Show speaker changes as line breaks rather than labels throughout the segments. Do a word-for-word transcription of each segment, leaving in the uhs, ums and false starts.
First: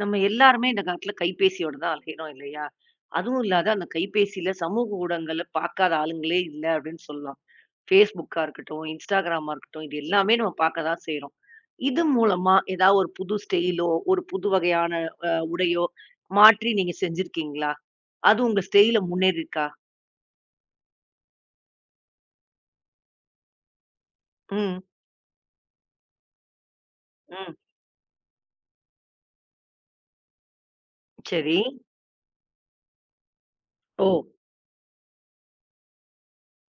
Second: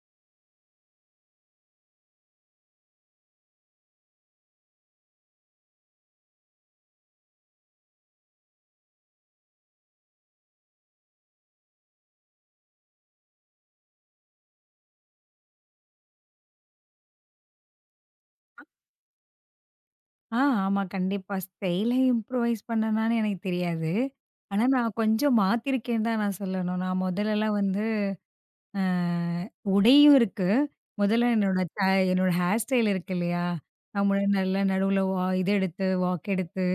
நம்ம எல்லாருமே இந்த காலத்துல கைபேசியோட தான் அலையிறோம் இல்லையா? அதுவும் இல்லாத அந்த கைபேசியில சமூக ஊடகங்கள பார்க்காத ஆளுங்களே இல்ல அப்படின்னு சொல்லலாம். Facebookஆ இருக்கட்டும், Instagramஆ இருக்கட்டும் இது எல்லாமே நம்ம பார்க்க தான் செய்றோம். இது மூலமா ஏதாவது ஒரு புது ஸ்டைலோ, ஒரு புது வகையான அ உடையோ மாற்றி நீங்க செஞ்சிருக்கீங்களா? அது உங்க ஸ்டைல்ல முன்னேறியிருக்கா?
ஆ, ஆமா. கண்டிப்பா. ஸ்டைல இம்ப்ரூவைஸ் பண்ணனான்னு எனக்கு தெரியாது. ஆனா,
ம்,
நான் கொஞ்சம் மாத்திருக்கேன்னு தான் நான் சொல்லணும். நான்
ம்.
முதல்லலாம் வந்து அ உடையும் இருக்கு. முதல்ல
சரி.
என்னோட த என்னோட ஹேர் ஸ்டைல் இருக்கு இல்லையா?
ஓ!
நம்மள நல்லா நடுவுல வா இது எடுத்து, வாக் எடுத்து,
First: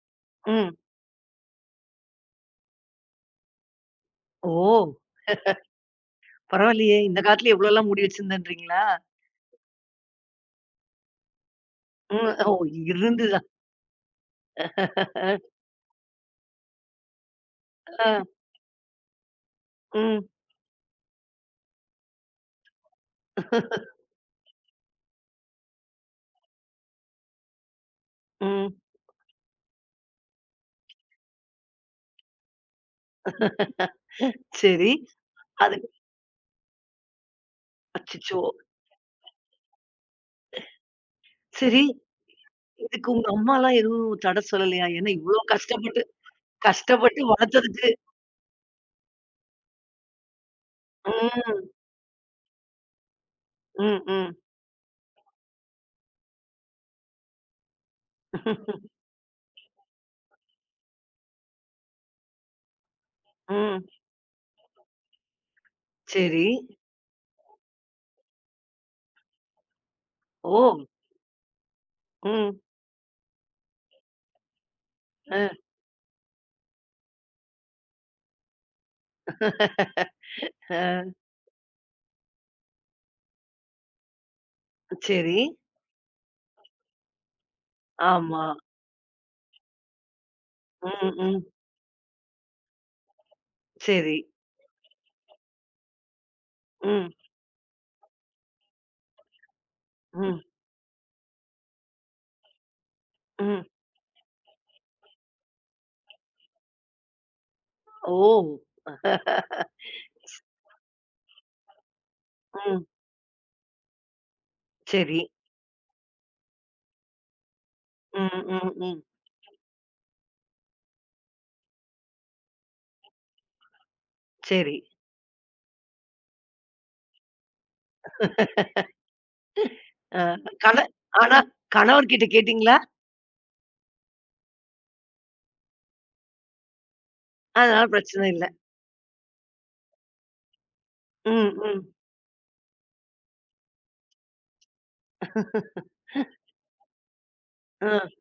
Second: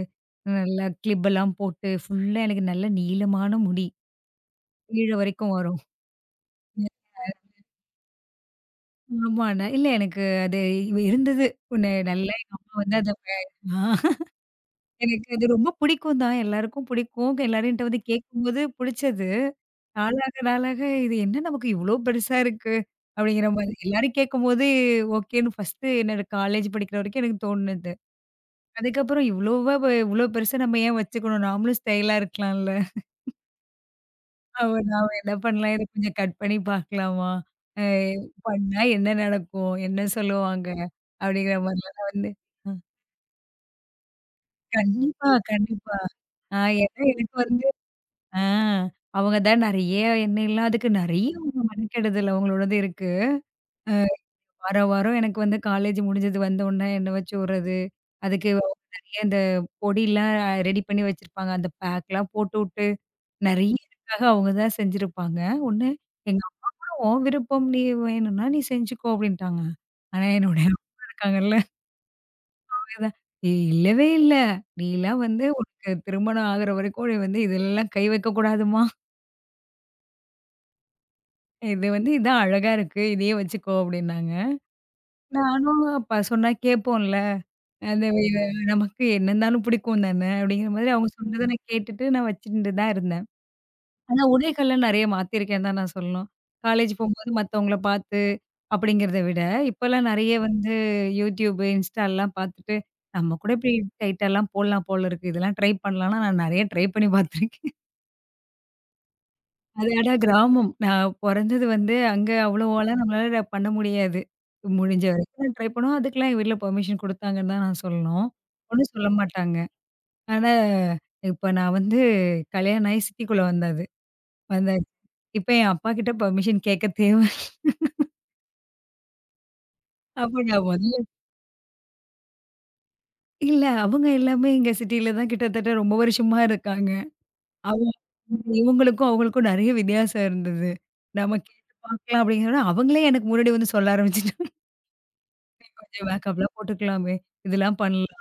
ம்.
நல்லா கிளிப்பெல்லாம் போட்டு, ஃபுல்லா எனக்கு நல்ல நீளமான முடி.
ஓ!
கீழ வரைக்கும் வரும்.
பரவாயில்லையே! இந்த காலத்துல எவ்வளோலாம் முடி வச்சிருந்தேன்றீங்களா?
ஆமா. ந இல்ல எனக்கு அது இருந்தது. ஒண்ணு
ம்.
நல்லா
ஓ!
எங்க அம்மா வந்து அத ப
இருந்துதான்.
ஆ. எனக்கு அது ரொம்ப பிடிக்கும் தான். எல்லாருக்கும் பிடிக்கும். எல்லாரும்ட்ட வந்து
அ.
கேட்கும்போது பிடிச்சது.
ம்.
நாளாக நாளாக இது என்ன நமக்கு இவ்ளோ பெருசா இருக்கு? அப்படிங்கிற மாரி. எல்லாரும் கேட்கும்போது ஓகேன்னு ஃபர்ஸ்ட்டு என்னோட காலேஜ் படிக்கிற வரைக்கும் எனக்கு தோணுனது.
ம்.
அதுக்கப்புறம் இவ்ளோவா இவ்ளோ பெருசா நம்ம ஏன் வச்சுக்கணும்? நாமளும் ஸ்டைலா இருக்கலாம்ல. அவ
சரி.
நாம என்ன பண்ணலாம்?
அது
இத கொஞ்சம் கட் பண்ணி பார்க்கலாமா? அ
அச்சச்சோ!
பண்ணா என்ன நடக்கும்? என்ன சொல்லுவாங்க? அப்படிங்கிற
சரி,
மாரிலாம் நான் வந்து அ
இதுக்கு உங்க அம்மாலாம் எதுவும் தடை சொல்லலையா? ஏன்னா
கண்டிப்பா,
இவ்ளோ
கண்டிப்பா.
கஷ்டப்பட்டு
ஆ ஏன்னா
கஷ்டப்பட்டு
எனக்கு வந்து
வளர்த்ததுக்கு.
ஆ. அவங்க தான் நெறைய என்ன இல்லாததுக்கு நெறைய அவங்க
ம்.
மெனக்கெடுதல் அவங்களோடது இருக்கு.
ம், ம்.
வாரம் வாரம் எனக்கு வந்து காலேஜ் முடிஞ்சது வந்தோனே என்ன வச்சு விடுறது. அதுக்கு அவங்க நெறைய இந்த பொடிலாம் ரெடி பண்ணி வச்சிருப்பாங்க. அந்த பேக்லாம் போட்டுவுட்டு நெறைய
ம்.
எனக்காக அவங்க தான் செஞ்சிருப்பாங்க. ஒண்ணு எங்க
சரி.
அம்மா கூட உன் விருப்பம் நீ வேணும்னா நீ செஞ்சுக்கோ அப்படின்ட்டாங்க. ஆனா
ஓ!
என்னுடைய இருக்காங்கல்ல
ம்.
தான் "ஏய், இல்லவே இல்ல. நீலாம்
அ.
வந்து உனக்கு திருமணம் ஆகுற வரைக்கும் நீ வந்து இதெல்லாம் கை வைக்கக்கூடாதுமா.
அ.
இது வந்து இதான் அழகா இருக்கு. இதையே வச்சுக்கோ அப்டின்னாங்க.
சரி.
நானும் அப்ப சொன்னா கேட்போம்ல. அந்த இது
ஆமா.
நமக்கு என்ன இருந்தாலும் பிடிக்கும் தானே அப்டிங்கிற மாதிரி அவங்க
ம், ம்.
சொன்னத நான் கேட்டுட்டு நான் வச்சுட்டு தான் இருந்தேன்.
சரி.
ஆனா உடைகள்லாம் நெறைய மாத்திருக்கேன்னு தான் நான் சொல்லணும். காலேஜ்
ம்,
போம்போது மத்தவங்கள பார்த்து அப்டிங்கிறத விட, இப்பலாம் நெறைய
ம்,
வந்து YouTube, Instaலாம் பார்த்துட்டு நம்ம கூட
ம்.
இப்டி டைட்டாலாம் போடலாம் போல இருக்கு. இதெல்லாம் ட்ரை பண்ணலாம்னா நான் நெறைய ட்ரை பண்ணி பார்த்துருக்கேன்.
ஓ!
அது ஆனா கிராமம். நான் பொறந்தது வந்து அங்க
ம்.
அவ்வளோவலாம் நம்மளால பண்ண முடியாது. முடிஞ்ச
சரி.
வரைக்கும் நான் ட்ரை பண்ணுவோம். அதுக்கெல்லாம் எங்க வீட்ல பெர்மிஷன் குடுத்தாங்கன்னு தான் நான் சொல்லணும்.
ம், ம்,
ஒண்ணும்
ம்.
சொல்ல மாட்டாங்க. ஆனா இப்ப நான் வந்து கல்யாணம் ஆயி சிட்டிக்குள்ள வந்தது
சரி.
வந்தாச்சு. இப்ப என் அப்பா கிட்ட பெர்மிஷன் கேட்க தேவ.
ஆ
அப்ப நான்
கண
முதல்ல
ஆனா கணவர்கிட்ட கேட்டீங்களா?
இல்ல அவங்க எல்லாமே இங்க சிட்டில தான் கிட்டத்தட்ட ரொம்ப வருஷமா இருக்காங்க.
அதனால
அவங்க
பிரச்சனை இல்ல.
இவங்களுக்கும் அவங்களுக்கும் நெறைய வித்தியாசம் இருந்தது. நம்ம
ம்,
கேட்டு
ம்.
பார்க்கலாம் அப்படிங்கிறத விட அவங்களே எனக்கு முன்னாடி வந்து சொல்ல ஆரம்பிச்சுட்டாங்க. மேக்கப்லாம் போட்டுக்கலாமே! இதெல்லாம்
அ,
பண்ணலாம்.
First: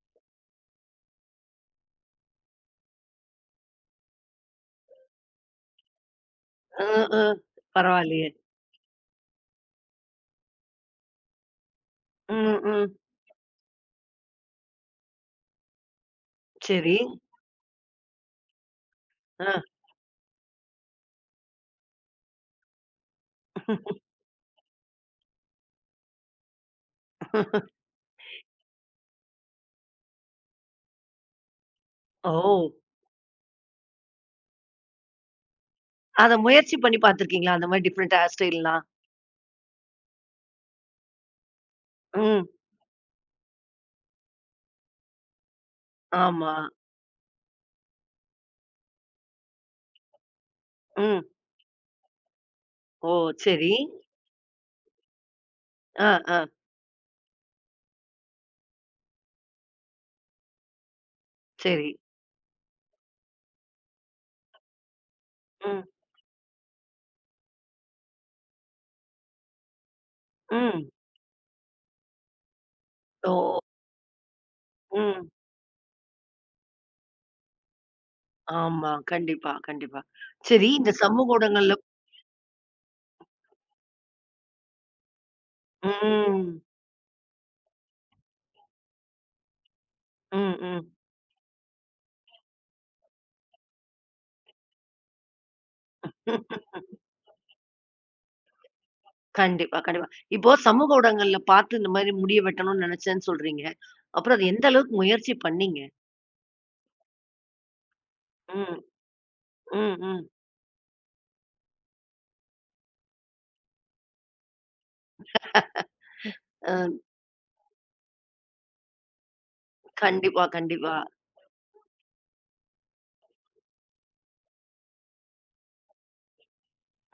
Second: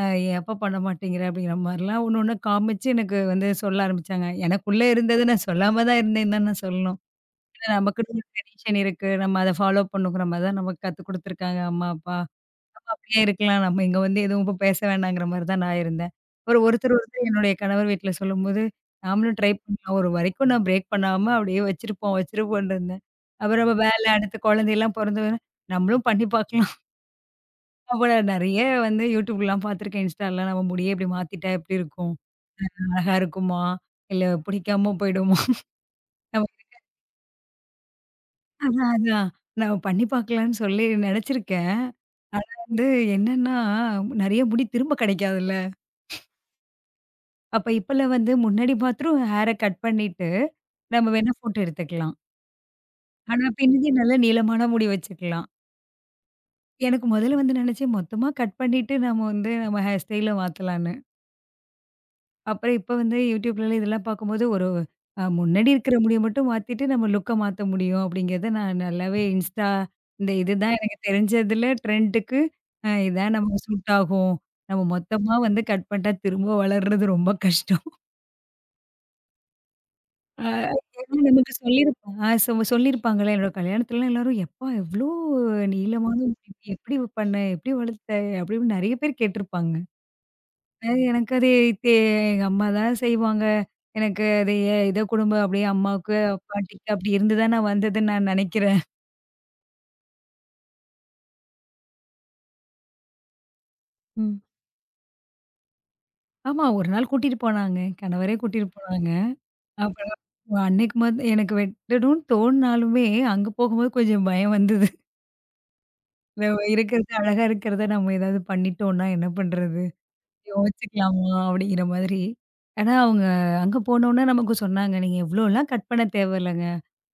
அ ஏன்ப்பா பண்ண மாட்டேங்கிற? அப்படிங்கிற மாரிலாம் ஒண்ணு ஒண்ணா காமிச்சு எனக்கு வந்து சொல்ல ஆரம்பிச்சாங்க. எனக்குள்ள இருந்தது நான் சொல்லாம தான் இருந்தேன்னு தான் நான்
அ,
சொல்லணும்.
அ.
ஏன்னா நமக்குன்னு ஒரு
பரவாயில்லயே!
ட்ரெடிஷன் இருக்கு. நம்ம அத ஃபாலோ பண்ணுங்கிற மாரி தான் நமக்கு கத்துக் குடுத்துருக்காங்க அம்மா, அப்பா.
ம்,
நம்ம
ம்.
அப்படியே இருக்கலாம். நம்ம இங்க வந்து எதுவும் இப்ப பேச வேணாங்கிற மாரி தான் நான் இருந்தேன். ஒரு ஒருத்தர்
சரி.
ஒருத்தர் என்னுடைய கணவர் வீட்ல சொல்லும்போது, நாமளும் ட்ரை
அ.
பண்ணலாம். ஒரு வரைக்கும் நான் பிரேக் பண்ணாம அப்படியே வச்சிருப்போம், வச்சிருப்போம்ன்னு இருந்தேன். அப்புறம் நம்ம வேல அடுத்து குழந்தைலாம் பொறந்தவுடனே, நம்மளும் பண்ணி பார்க்கலாம். அப்ப நான் நெறைய வந்து YouTubeலாம் பார்த்துருக்கேன். Instaலாம் நம்ம முடியே இப்படி மாத்திட்டா எப்படி இருக்கும்?
ஓ!
அழகா இருக்குமா? இல்ல பிடிக்காம போயிடுமா?
அத
நம்ம
முயற்சி பண்ணி பார்த்துருக்கீங்களா? அந்த மாரி டிஃபரண்ட் ஹேர் ஸ்டைல்லாம்?
அதான், அதான். நம்ம பண்ணி பார்க்கலான்னு சொல்லி நெனச்சிருக்கேன்.
ம்.
ஆனா வந்து என்னன்னா, நெறைய முடி திரும்ப கிடைக்காதுல்ல.
ஆமா.
அப்ப இப்பலாம் வந்து முன்னாடி மாத்திரம் ஹேர கட் பண்ணிட்டு, நம்ம வேணா
ம்.
ஃபோட்டோ எடுத்துக்கலாம்.
ஓ!
ஆனா
சரி.
பின்னாடி நல்லா நீளமான முடி வச்சுக்கலாம்.
அ, அ.
எனக்கு முதல்ல வந்து நெனச்சேன் மொத்தமா கட் பண்ணிட்டு நம்ம வந்து நம்ம ஹேர் ஸ்டைல மாத்தலான்னு.
சரி.
அப்புறம் இப்ப வந்து YouTubeலலாம் இதெல்லாம் பார்க்கும்போது ஒரு அ முன்னாடி
ம்,
இருக்கிற முடிய மட்டும் மாத்திட்டு நம்ம லுக்க மாத்த முடியும் அப்படிங்கிறத நான் நல்லாவே Insta இந்த இதுதான்
ம்.
எனக்கு தெரிஞ்சதுல ட்ரெண்டுக்கு அ இதான்
ஓ!
நமக்கு சூட் ஆகும். நம்ம
ம்.
மொத்தமா வந்து கட் பண்ணிட்டா திரும்ப வளர்றது ரொம்ப கஷ்டம்.
ஆமா. கண்டிப்பா, கண்டிப்பா.
அ
சரி இந்த
ஏன்னா
சமூக
நமக்கு
ஊடகங்கள்ல.
சொல்லியிருப்பாங்க ஆ சொ சொல்லியிருப்பாங்கல்ல என்னோட கல்யாணத்துலலாம் எல்லாரும் "எப்பா எவ்ளோ நீளமான முடி!
ம்,
எப்படி பண்ண? எப்படி வளர்த்த?" அப்படி இப்படின்னு நெறைய பேர் கேட்டிருப்பாங்க. அ
ம்,
எனக்கு அது தே எங்க அம்மா தான் செய்வாங்க. எனக்கு அது எ ஏதோ குடும்பம் அப்படியே அம்மாவுக்கு,
ம்.
பாட்டிக்கு அப்படி இருந்து தான் நான் வந்ததுன்னு நான் நெனைக்கிறேன்.
கண்டிப்பா, கண்டிப்பா. இப்போ சமூக ஊடகங்கள்ல பார்த்து இந்த மாரி முடிய வெட்டணும்னு நெனச்சேன்னு சொல்றீங்க. அப்புறம்
ம்.
அது எந்த அளவுக்கு முயற்சி பண்ணீங்க?
ஆமா, ஒரு நாள் கூட்டிட்டு போனாங்க. கணவரே கூட்டிட்டு
ம்.
போனாங்க.
ம்.
அப்புறம்
ம்.
அன்னைக்கு மத் எனக்கு வெட்டணும்னு தோணுனாலுமே, அங்க போகும்போது கொஞ்சம் பயம் வந்தது. நம்ம
அ
இருக்கிறது அழகா இருக்கிறத நம்ம ஏதாவது பண்ணிட்டோம்னா என்ன பண்றது?
கண்டிப்பா, கண்டிப்பா.
யோசிக்கலாமா? அப்படிங்கிற மாதிரி. ஆனா அவங்க அங்க போனோனே நமக்கு சொன்னாங்க, "நீங்க இவ்வளோலாம் கட் பண்ண தேவையில்லங்க."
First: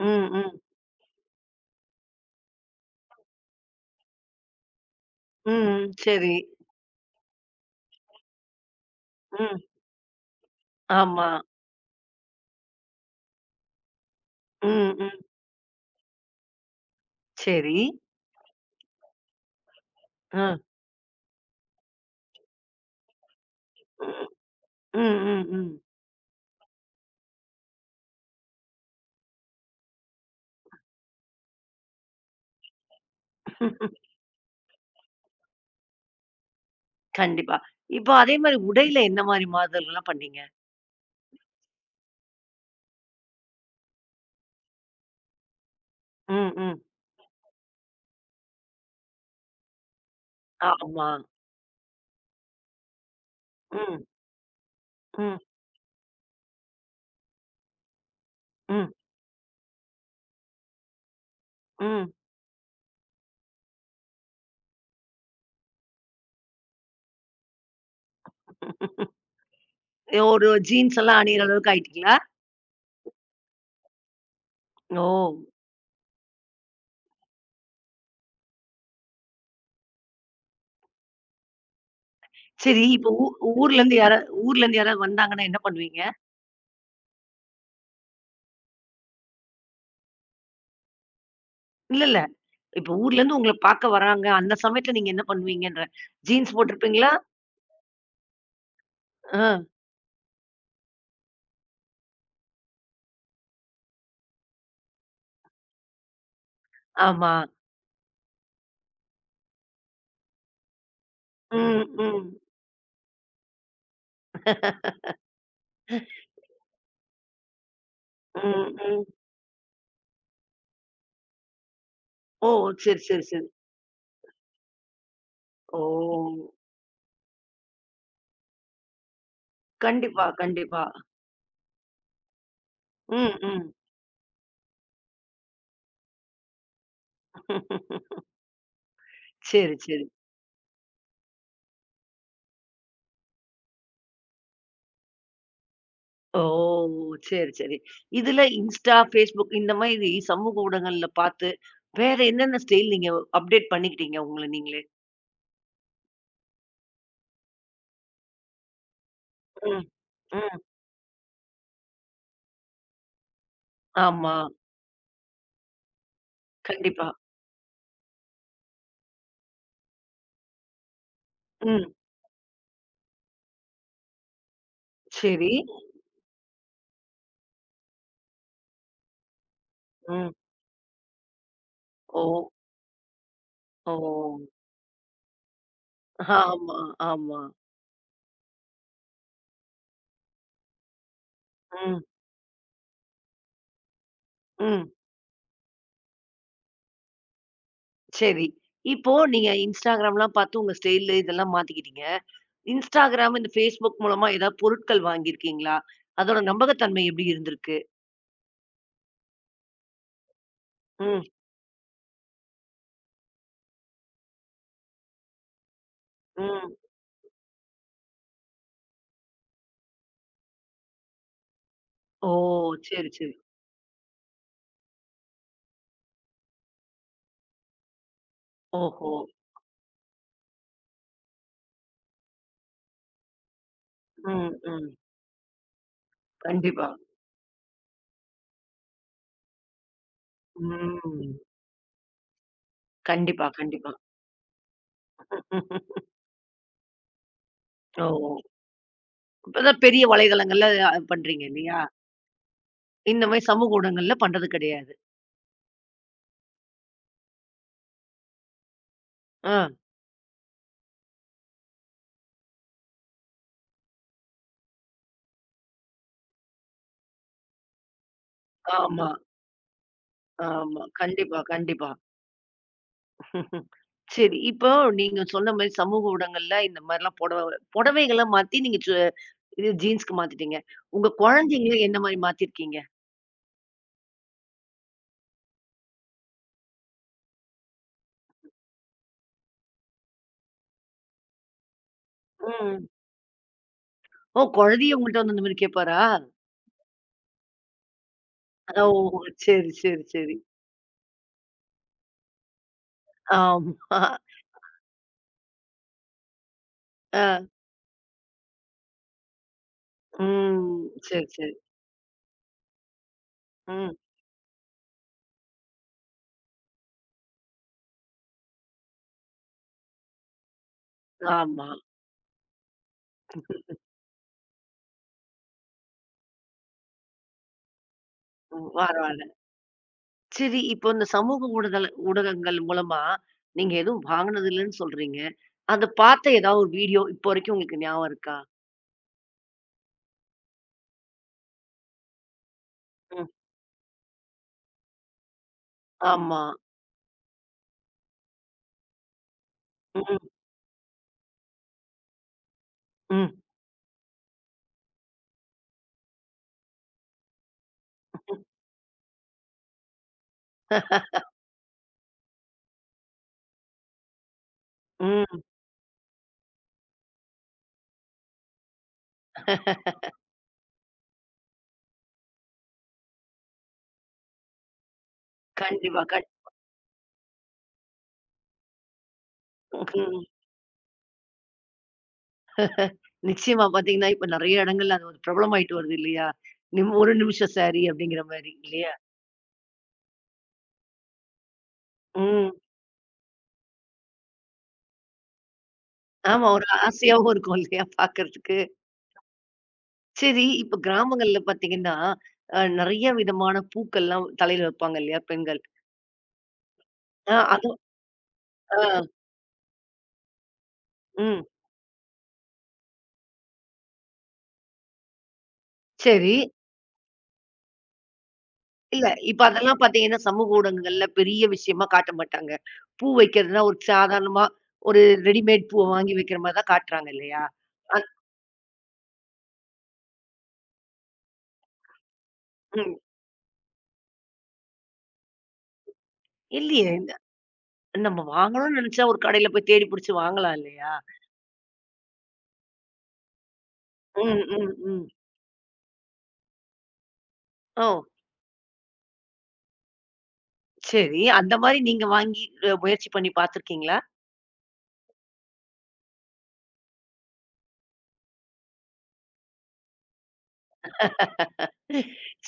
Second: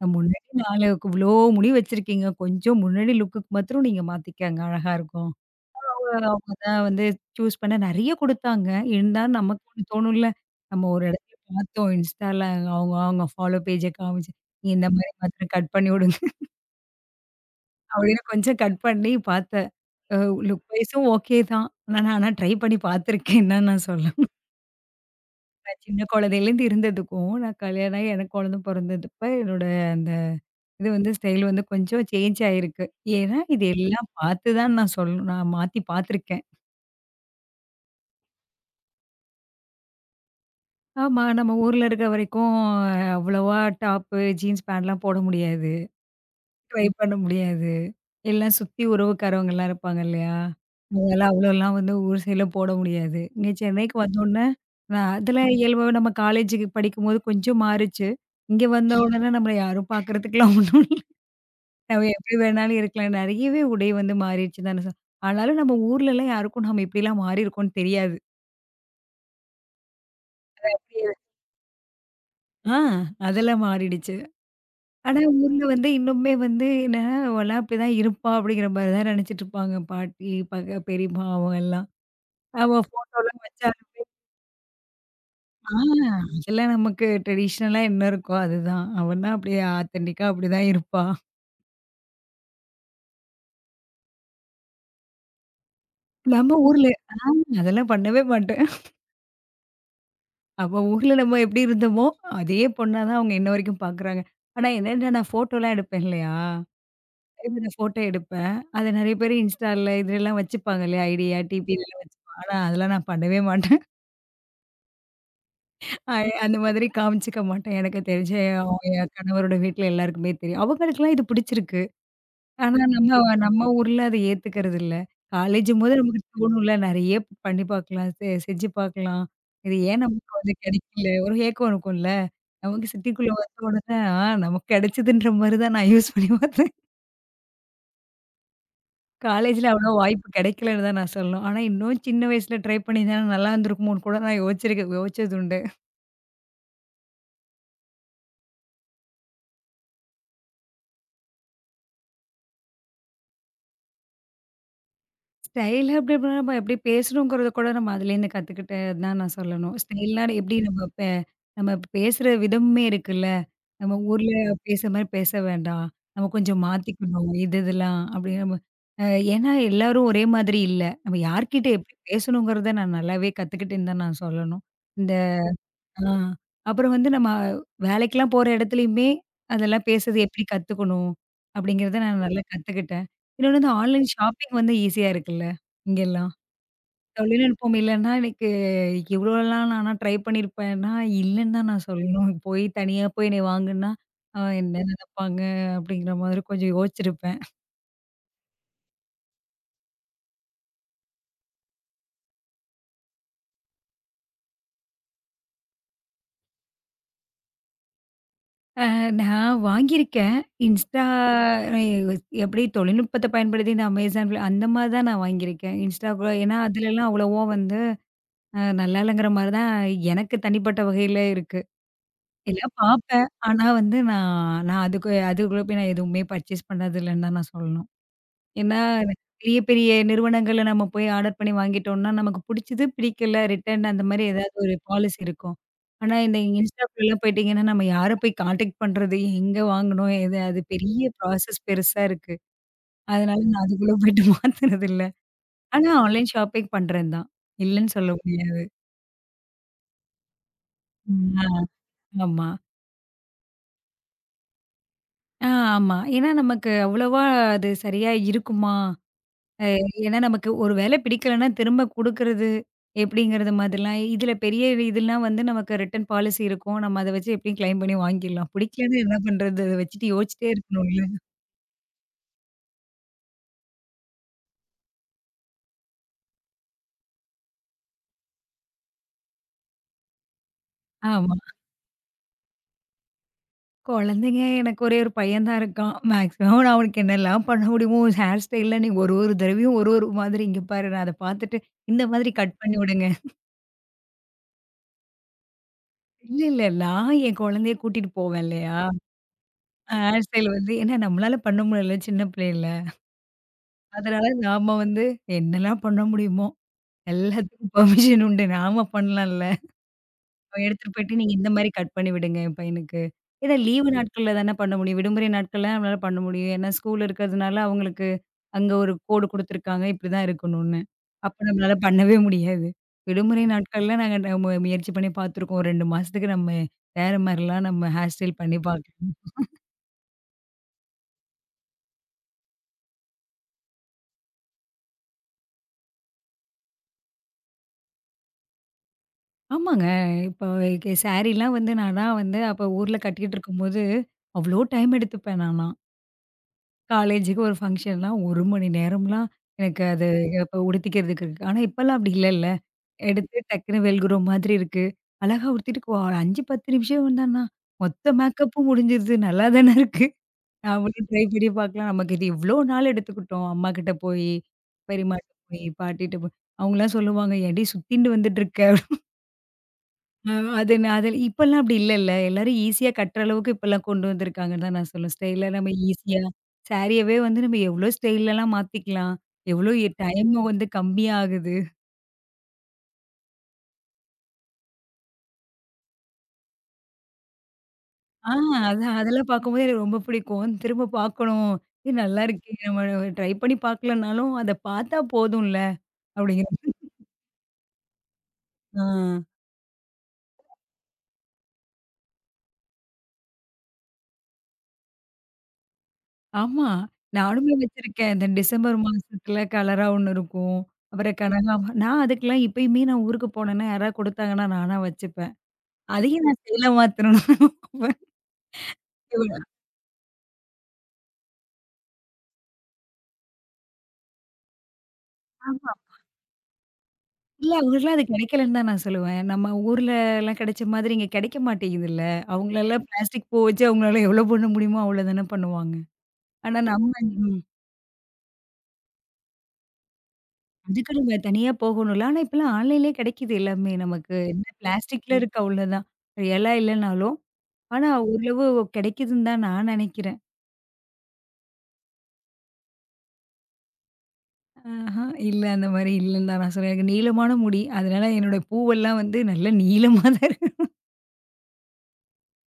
ம்.
முன்னாடி
ம்.
நாளு இவ்ளோ முடி வச்சிருக்கீங்க. கொஞ்சம் முன்னாடி லுக்குக்கு மாத்திரம் நீங்க மாத்திக்கங்க. அழகா இருக்கும்.
ம். ம்.
அப்ப
சரி.
அவங்க தான் வந்து சூஸ் பண்ண நெறைய குடுத்தாங்க. இருந்தாலும்
ம்.
நமக்கு ஒண்ணு தோணும்ல. நம்ம ஒரு
ஆமா.
இடத்துல பார்த்தோம் இன்ஸ்டால அவங்க அவங்க ஃபாலோ பேஜ காமிச்சு. "நீ இந்த
ம்.
மாரி
ம்.
மாத்திரம் கட் பண்ணி விடுங்க.
சரி.
அப்படின்னு கொஞ்சம் கட் பண்ணி பார்த்தேன். அ
அ.
லுக் வைஸும் ஓகே தான். நான் ஆனா ட்ரை பண்ணி பார்த்துருக்கேன்னு தான் நான் சொல்லணும்.
ம். ம். ம். ம்.
நான் சின்ன குழந்தையிலேருந்து இருந்ததுக்கும், நான் கல்யாணம் ஆகி எனக்கு குழந்தை பொறந்ததுப்ப என்னோட இது வந்து ஸ்டைல் வந்து கொஞ்சம் சேஞ்ச் ஆயிருக்கு. ஏன்னா, இது எல்லாம் பார்த்து தான் நான் சொல்லணும் நான் மாத்தி பார்த்துருக்கேன்.
கண்டிப்பா. இப்போ அதே மாரி உடையில என்ன மாரி மாறுதல்கள்லாம் பண்ணீங்க?
ஆமா, நம்ம ஊர்ல இருக்க வரைக்கும் அவ்வளவா டாப்பு, ஜீன்ஸ் பேண்ட்லாம் போட முடியாது.
ம். ம்.
ட்ரை பண்ண முடியாது. எல்லாம் சுத்தி உறவுக்காரவங்கலாம் இருப்பாங்க இல்லையா?
ஆமா.
அதனால அவ்வளோலாம் வந்து ஊர் சைடுல போட முடியாது. இங்க சென்னைக்கு
ம்.
வந்தோனே, நான்
ம்.
அதெல்லாம் இயல்பாவே நம்ம காலேஜுக்கு படிக்கும்போது கொஞ்சம் மாறுச்சு. இங்க
ம்.
வந்த உடனே நம்மள யாரும் பார்க்கறதுக்குலாம் ஒண்ணும் நம்ம
ம்.
எப்படி வேணாலும் இருக்கலாம். நெறையவே உடை வந்து மாறிடுச்சுன்னு தானே சொல் ஆனாலும் நம்ம ஊர்லலாம் யாருக்கும் நம்ம இப்படிலாம் மாறியிருக்கோம்ன்னு தெரியாது.
ஒரு ஜீன்ஸ்
தெரியாது.
எல்லாம் அணியிற அளவுக்கு ஆயிட்டீங்களா?
ஆ அதெல்லாம் மாறிடுச்சு.
ஓ!
ஆனா ஊர்ல வந்து இன்னுமே வந்து என்னன்னா, "அவலாம் அப்படிதான் இருப்பா" அப்படிங்கிற மாரி தான் நெனச்சுட்டு இருப்பாங்க. பாட்டி, பக பெரியம்மா அவங்கலாம். அவ
சரி, இப்ப ஊ
ஃபோட்டோலாம் வச்சா
ஊர்லருந்து யாரா ஊர்லருந்து யாராவது வந்தாங்கன்னா என்ன
ஆ
பண்ணுவீங்க?
அதெல்லாம் நமக்கு ட்ரெடிஷ்னலா என்ன இருக்கோ அதுதான். அவன்னா அப்படியே ஆத்தென்டிக்கா அப்படிதான் இருப்பா.
இல்ல, இல்ல. இப்ப ஊர்லருந்து உங்கள பாக்க வராங்க. அந்த சமயத்துல நீங்க என்ன பண்ணுவீங்கன்றேன். ஜீன்ஸ்
நம்ம ஊர்ல
போட்டிருப்பீங்களா?
அதெல்லாம் பண்ணவே மாட்டேன்.
அ,
அப்ப ஊர்ல நம்ம எப்படி இருந்தோமோ, அதே பொண்ணா தான் அவங்க இன்ன வரைக்கும் பார்க்குறாங்க. ஆனா என்னன்னா, நான் ஃபோட்டோலாம் எடுப்பேன் இல்லையா?
ஆமா.
இதுல ஃபோட்டோ எடுப்பேன். அத நெறைய பேரு இன்ஸ்டால இதுலலாம் வச்சுப்பாங்க இல்லையா? ஐடியா,
ம்,
டிபிலலாம்
ம்.
வச்சுப்பாங்க. ஆனா அதெல்லாம் நான் பண்ணவே மாட்டேன். அ அந்த மாதிரி காமிச்சுக்க மாட்டேன். எனக்கு தெரிஞ்ச
ம்,
அவங்க
ம்.
என் கணவரோட வீட்ல எல்லாருக்குமே தெரியும். அவங்களுக்கெல்லாம் இது பிடிச்சிருக்கு.
ஓ!
ஆனா,
சரி,
நம்ம
சரி, சரி.
நம்ம ஊர்ல அத ஏத்துக்கிறது இல்ல.
ஓ!
காலேஜும்போது நமக்கு தோணும்ல. நெறைய பண்ணி பார்க்கலாம். செ செஞ்சு பார்க்கலாம். இது ஏன்
கண்டிப்பா,
நமக்கு வந்து
கண்டிப்பா.
கிடைக்கல? ஒரு ஏக்கம் இருக்கும்ல. நமக்கு சிட்டிக்குள்ள
ம்,
வந்த
ம்.
உடனே, ஆ நமக்கு கிடைச்சதுன்ற மாரி தான் நான் யூஸ் பண்ணி பார்த்தேன். காலேஜ்ல
சரி,
அவ்வளோ
சரி.
வாய்ப்பு கிடைக்கலன்னு தான் நான் சொல்லணும். ஆனா, இன்னும் சின்ன வயசுல ட்ரை பண்ணியிருந்தேன்னா நல்லா இருந்திருக்குமோன்னு கூட நான் யோசிச்சிருக்கேன் யோசிச்சதுண்டு.
ஓ! சரி, சரி. இதுல Insta, Facebook இந்த மாதிரி சமூக ஊடகங்கள்ல பாத்து, வேற என்னென்ன ஸ்டைல் நீங்க அப்டேட் பண்ணிக்கிட்டீங்க உங்கள நீங்களே?
ஸ்டைலா அப்படி இப்படின்னா நம்ம எப்படி பேசணுங்கிறத கூட நம்ம அதுலேருந்து கத்துக்கிட்டது தான் நான் சொல்லணும்.
ம்,
ஸ்டைல்னா எப்படி
ம்.
நம்ம பே நம்ம பேசுற விதமுமே இருக்குல்ல. நம்ம ஊர்ல
ஆமா.
பேசுற மாரி பேச வேண்டாம். நம்ம கொஞ்சம்
கண்டிப்பா.
மாத்திக்கணும். இது இதெல்லாம் அப்படி நம்ம அ ஏன்னா எல்லாரும் ஒரே மாதிரி இல்ல. நம்ம யார்கிட்ட
ம்.
எப்படி பேசணுங்கிறத நான் நல்லாவே கத்துக்கிட்டேன்னு தான் நான் சொல்லணும். இந்த
சரி.
ஆ. அப்புறம் வந்து நம்ம வேலைக்கெல்லாம் போற இடத்துலயுமே, அதெல்லாம் பேசுறது
ம்.
எப்படி கத்துக்கணும்? அப்படிங்கிறத
ஓ!
நான் நல்லா கத்துக்கிட்டேன். இன்னொன்னு வந்து
ஓ!
ஆன்லைன் ஷாப்பிங் வந்து ஈஸியா இருக்குல்ல, இங்கெல்லாம்.
ஆமா, ஆமா.
தொழில்நுட்பம் இல்லன்னா எனக்கு இவ்வளோலாம் நானா ட்ரை பண்ணியிருப்பேன்னா, இல்லன்னு தான் நான்
ம்,
சொல்லணும். போய் தனியா போய் என்னைய வாங்குன்னா, அ என்ன
ம்.
நினைப்பாங்க? அப்படிங்கிற மாதிரி கொஞ்சம் யோசிச்சிருப்பேன்.
சரி. இப்போ நீங்க Instagramலாம் பார்த்து உங்க ஸ்டைலு இதெல்லாம் மாத்திக்கிட்டீங்க. Instagram, இந்த Facebook மூலமா ஏதாவது பொருட்கள் வாங்கியிருக்கீங்களா? அதோட நம்பகத்தன்மை எப்படி இருந்திருக்கு?
அ நான் வாங்கியிருக்கேன். இன்ஸ்டா
ம்,
எப்படி தொழில்நுட்பத்த பயன்படுத்தி இந்த Amazon அந்த மாரி தான் நான் வாங்கியிருக்கேன். இன்ஸ்டா கூட ஏன்னா
ம்.
அதுலலாம் அவ்வளவா வந்து அ நல்லா இல்லங்கிற மாரி தான் எனக்கு தனிப்பட்ட வகையில இருக்கு.
ஓ!
எல்லாம்
சரி,
பார்ப்பேன்.
சரி.
ஆனா வந்து நான் நான் அதுக்கு அதுக்குள்ள போய் நான் எதுவுமே பர்ச்சேஸ் பண்ணது இல்லன்னு தான் நான் சொல்லணும். ஏன்னா
ஓஹோ!
பெரிய பெரிய நிறுவனங்கள்ல நம்ம போய் ஆர்டர் பண்ணி வாங்கிட்டோம்னா, நமக்கு புடிச்சது, பிடிக்கல, ரிட்டர்ன் அந்த மாரி
ம்,
ஏதாவது ஒரு
ம்.
பாலிசி இருக்கும். ஆனா இந்த
கண்டிப்பா.
இன்ஸ்டாக்குள்ளலாம் போயிட்டீங்கன்னா, நம்ம யார போய் கான்டாக்ட் பண்றது? எங்க வாங்கணும்? எது? அது பெரிய
ம்.
ப்ராசஸ் பெருசா இருக்கு. அதனால
கண்டிப்பா,
நான்
கண்டிப்பா.
அதுக்குள்ள போயிட்டு மாத்துனது இல்ல. ஆனா ஆன்லைன் ஷாப்பிங் பண்றேன் தான். இல்லன்னு
ஓ!
சொல்ல முடியாது.
இப்பதான் பெரிய வலைதளங்கள்ல அ
ம்.
பண்றீங்க
ஆ.
இல்லையா?
ஆமா.
இந்த மாரி சமூக ஊடகங்கள்ல பண்றது கிடையாது.
ஆ ஆமா. ஏன்னா நமக்கு அவ்வளவா அது சரியா இருக்குமா?
ஆ.
அ ஏன்னா நமக்கு ஒரு வேள பிடிக்கலன்னா திரும்ப குடுக்குறது எப்படிங்கிறது மாதிரிலாம், இதில பெரிய இதெல்லாம் வந்து நமக்கு ரிட்டர்ன் பாலிசி இருக்கும். நம்ம அத வச்சு எப்படியும் கிளைம் பண்ணி வாங்கிடலாம். பிடிக்கலன்னா
ஆமா,
என்ன பண்றது? அத வச்சுட்டு யோசிச்சுட்டே
ஆமா.
இருக்கணும்ல.
கண்டிப்பா, கண்டிப்பா. ம்ஹும். சரி. இப்போ நீங்க சொன்ன மாரி சமூக ஊடகங்கள்ல இந்த மாரிலாம் புடவ புடவைகள மாத்தி நீங்க சு இது ஜீன்ஸ்க்கு மாத்திட்டீங்க. உங்க
ஆமா.
குழந்தைங்கள என்ன மாரி மாத்திருக்கீங்க?
குழந்தைங்க எனக்கு ஒரே ஒரு பையன் தான் இருக்கான். மேக்ஸிமம் நான் அவனுக்கு என்னலாம் பண்ண முடியுமோ, ஹேர் ஸ்டைல்ல நீ ஒரு ஒரு தடவையும் ஒரு ஒரு மாதிரி இங்க பாரு நான் அத பார்த்துட்டு இந்த மாதிரி கட் பண்ணி
ம்.
விடுங்க.
ஓ! குழந்தையும் உங்கள்ட்ட வந்து இந்த மாரி கேட்பாரா?
இல்ல, இல்ல. நான் என் குழந்தைய கூட்டிட்டு போவேன் இல்லையா?
ஓ! சரி,
ஆ
சரி,
ஹேர்
சரி.
ஸ்டைல் வந்து ஏன்னா நம்மளால பண்ண முடியல சின்ன பிள்ளைல.
ஆமா.
அதனால நாம வந்து என்னலாம் பண்ண முடியுமோ
அ.
எல்லாத்துக்கும் பெர்மிஷன் உண்டு. நாம பண்ணலாம்ல.
ம்.
அவன் எடுத்துட்டு போயிட்டு
சரி,
நீங்க இந்த
சரி.
மாரி கட் பண்ணி விடுங்க என் பையனுக்கு. ஏன்னா லீவு
ம்.
நாட்கள்ல தானே பண்ண முடியும். விடுமுறை நாட்கள்ல நம்மளால பண்ண முடியும். ஏன்னா ஸ்கூல் இருக்கிறதுனால அவங்களுக்கு அங்க ஒரு கோடு குடுத்துருக்காங்க. இப்படிதான் இருக்கணும்னு. அப்ப
ஆமா.
நம்மளால பண்ணவே முடியாது. விடுமுறை நாட்கள்ல நாங்க நம்ம முயற்சி பண்ணி பார்த்துருக்கோம். ரெண்டு மாசத்துக்கு நம்ம வேற மாரிலாம் நம்ம ஹேர் ஸ்டைல் பண்ணி
ம். வர,
பார்க்கலாம்.
வர. சரி, இப்போ இந்த சமூக ஊடதள ஊடகங்கள் மூலமா, நீங்க எதுவும் வாங்குனது இல்லன்னு சொல்றீங்க. அத பார்த்த ஏதாவது ஒரு வீடியோ இப்போ வரைக்கும் உங்களுக்கு ஞாபகம் இருக்கா?
ஆமாங்க. இப்போ எ சாரிலாம் வந்து நான்லாம் வந்து அப்ப ஊர்ல
ம்.
கட்டிக்கிட்டு இருக்கும்போது, அவ்ளோ டைம் எடுத்துப்பேன் நான்லாம்.
ஆமா.
காலேஜுக்கு ஒரு ஃபங்ஷன்னா ஒரு மணி நேரம்லாம் எனக்கு அது இப்ப உடுத்திக்கிறதுக்கு இருக்கு. ஆனா இப்பலாம் அப்படி இல்லல்ல.
ம், ம், ம்.
எடுத்து டக்குன்னு வெல்க்ரோ மாதிரி இருக்கு. அழகா உடுத்திட்டு கோ ஐந்து, பத்து நிமிஷம் வந்தான்னா, மொத்த மேக்கப்பும் முடிஞ்சிருது. நல்லா தானே இருக்கு. நாமளும் ட்ரை பண்ணி பார்க்கலாம். நமக்கு இது இவ்ளோ நாள் எடுத்துக்கிட்டோம். அம்மாகிட்ட போய், பெரியம்மாட்ட போய், பாட்டிட்ட போய் அவங்கலாம் சொல்லுவாங்க, "ஏன்டி சுத்திண்டு வந்துட்டு இருக்க?" அ அது நான் அது இப்பலாம் அப்படி இல்லல்ல. எல்லாரும் ஈஸியா கட்டுற அளவுக்கு இப்பலாம் கொண்டு வந்திருக்காங்கன்னு தான் நான் சொல்லுவேன். ஸ்டைலா நம்ம
கண்டிப்பா.
ஈஸியா
கண்
சாரியவே வந்து நம்ம எவ்வளோ ஸ்டைல்லலாம் மாத்திக்கலாம். எவ்வளோ எ
ம்.
டைம் வந்து கம்மியா ஆகுது.
நிச்சயமா பார்த்தீங்கன்னா, இப்ப நெறைய இடங்கள்ல அது ஒரு பிரபலமாயிட்டு வருது இல்லையா? நிம் ஒரு நிமிஷம் சாரி அப்படிங்கிற
ஆ
மாரி இல்லையா?
அதான் அதெல்லாம் பார்க்கும்போது எனக்கு ரொம்ப பிடிக்கும். திரும்ப பார்க்கணும். இது
ம்.
நல்லாருக்கே! நம்ம ட்ரை பண்ணி பார்க்கலனாலும், அத பார்த்தா போதும்ல.
ஆமா.
அப்படிங்கிற
ஒரு ஆசையாவும் இருக்கும் இல்லையா பார்க்கறதுக்கு.
ஆ
சரி, இப்ப கிராமங்கள்ல பார்த்தீங்கன்னா, அ நெறைய விதமான பூக்கள்லாம் தலையில வைப்பாங்க இல்லையா பெண்கள்.
ஆமா.
அ
நானுமே
அது
வச்சிருக்கேன். இந்த டிசம்பர்
ஆ,
மாசத்துல கலரா ஒண்ணு இருக்கும். அப்புறம்
ம்.
கனகாமரம் நான் அதுக்கெல்லாம் இப்பயுமே நான் ஊருக்கு போனேன்னா யாராவது கொடுத்தாங்கன்னா நானா வச்சுப்பேன். அதையும்
சரி.
நான் சேல மாத்தணும்.
இல்ல, இப்ப அதெல்லாம் பார்த்தீங்கன்னா, சமூக ஊடகங்கள்ல பெரிய விஷயமா காட்ட மாட்டாங்க. பூ வைக்கிறதுன்னா, ஒரு சாதாரணமா ஒரு ரெடிமேட்
ஆமா.
பூவ வாங்கி வைக்கிற மாரி தான் காட்டுறாங்க இல்லையா?
இல்ல அவங்களுக்குலாம் அது
அத்
கிடைக்கலன்னு தான் நான் சொல்லுவேன். நம்ம ஊர்லலாம் கிடைச்ச மாதிரி இங்க கிடைக்க மாட்டேங்குதுல்ல. அவங்களலாம்
ம்.
பிளாஸ்டிக் பூ வச்சு அவங்களால எவ்வளோ பண்ண முடியுமோ அவ்வளோ தானே பண்ணுவாங்க. ஆனா
இல்லையே!
நம்ம
இந்த
ம்.
நம்ம வாங்கணும்னு நெனச்சா ஒரு கடையில போய் தேடி புடிச்சு வாங்கலாம்
அதுக்கு
இல்லையா?
நம்ம தனியா போகணும்ல. ஆனா இப்பலாம் ஆன்லைன்லேயே கிடைக்குது எல்லாமே நமக்கு.
ம்,
என்ன
ம், ம்.
பிளாஸ்டிக்ல ம். இருக்கு அவ்வளோதான். ரியலா இல்லனாலும்,
ஓ!
ஆனா ஓரளவு கிடைக்குதுன்னு தான் நான் நினைக்கிறேன்.
சரி. அந்த மாரி நீங்க வாங்கி அ முயற்சி பண்ணி பார்த்துருக்கீங்களா?
ஆஹா, இல்ல அந்த மாரி இல்லன்னு தான் நான் சொல்லுவேன். எனக்கு நீளமான முடி. அதனால என்னோட பூவெல்லாம் வந்து நல்ல நீளமா தான்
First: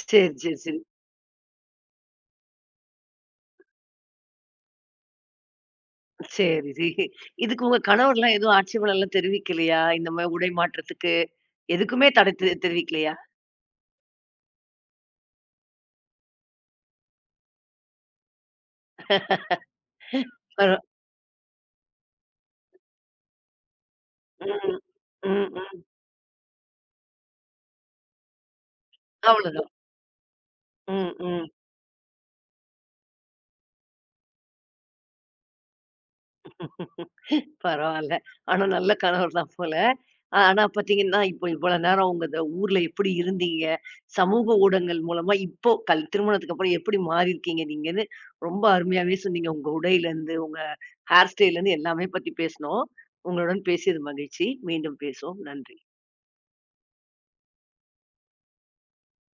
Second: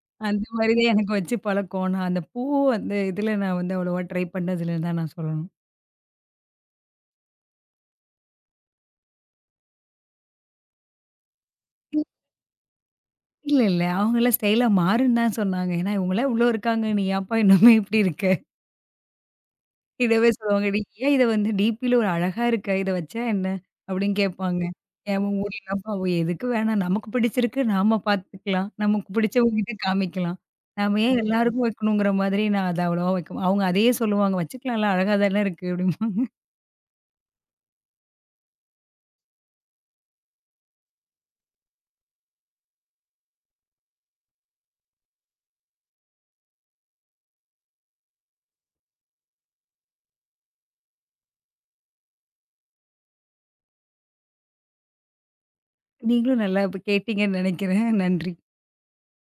சரி,
அந்த
சரி,
மாரி
சரி.
தான் எனக்கு வச்சு பழக்கம். நான் அந்த பூ வந்து இதுல நான் வந்து அவ்வளவா ட்ரை பண்ணதில்லன்னு தான் நான் சொல்லணும்.
சரி, சரி. இதுக்கு உங்க கணவர்லாம் எதுவும் ஆட்சேபனைலாம் தெரிவிக்கலையா? இந்த மாரி உடை மாற்றத்துக்கு, எதுக்குமே தடை தெ தெரிவிக்கலையா?
இல்ல, இல்ல. அவங்கலாம் ஸ்டைலா மாறுன்னு தான் சொன்னாங்க. ஏன்னா இவங்கலாம் இவ்ளோ இருக்காங்க. நீ ஏன்ப்பா இன்னுமே இப்படி இருக்க? இதவே சொல்லுவாங்க. "நீ
பரவா
ஏன் இத வந்து டிபில ஒரு அழகா இருக்க. இத வச்சா என்ன?" அப்படின்னு கேட்பாங்க.
ம்.
"ஏன் உன்
ம், ம்.
ஊர்லலாம்ப்பா எதுக்கு வேணாம். நமக்கு பிடிச்சிருக்கு நாம பார்த்துக்கலாம். நமக்கு
அவ்வளதான்.
பிடிச்சவங்ககிட்ட காமிக்கலாம். நாம
ம்,
ஏன்
ம்.
எல்லாருக்கும் வைக்கணுங்கிற மாதிரி நான் அத அவ்வளவா வைக்க" மா- அவங்க அதையே சொல்லுவாங்க. "வச்சுக்கலாம்ல அழகா தானே இருக்கு" அப்படிம்பாங்க.
பரவால்ல. ஆனா நல்ல கணவர் தான் போல. ஆ- ஆனா பார்த்தீங்கன்னா, இப்போ இவ்வளோ நேரம் உங்க இந்த ஊர்ல எப்படி இருந்தீங்க? சமூக ஊடகங்கள் மூலமா இப்போ கல் திருமணத்துக்கு அப்புறம் எப்படி மாறியிருக்கீங்க நீங்கன்னு, ரொம்ப அருமையாவே சொன்னீங்க. உங்க உடையிலேருந்து, உங்க ஹேர் ஸ்டைல்லேருந்து எல்லாமே பத்தி பேசினோம். உங்களுடன் பேசியது மகிழ்ச்சி. மீண்டும் பேசுவோம். நன்றி.
நீங்களும் நல்லா இப்ப கேட்டீங்கன்னு நினைக்கிறேன். நன்றி.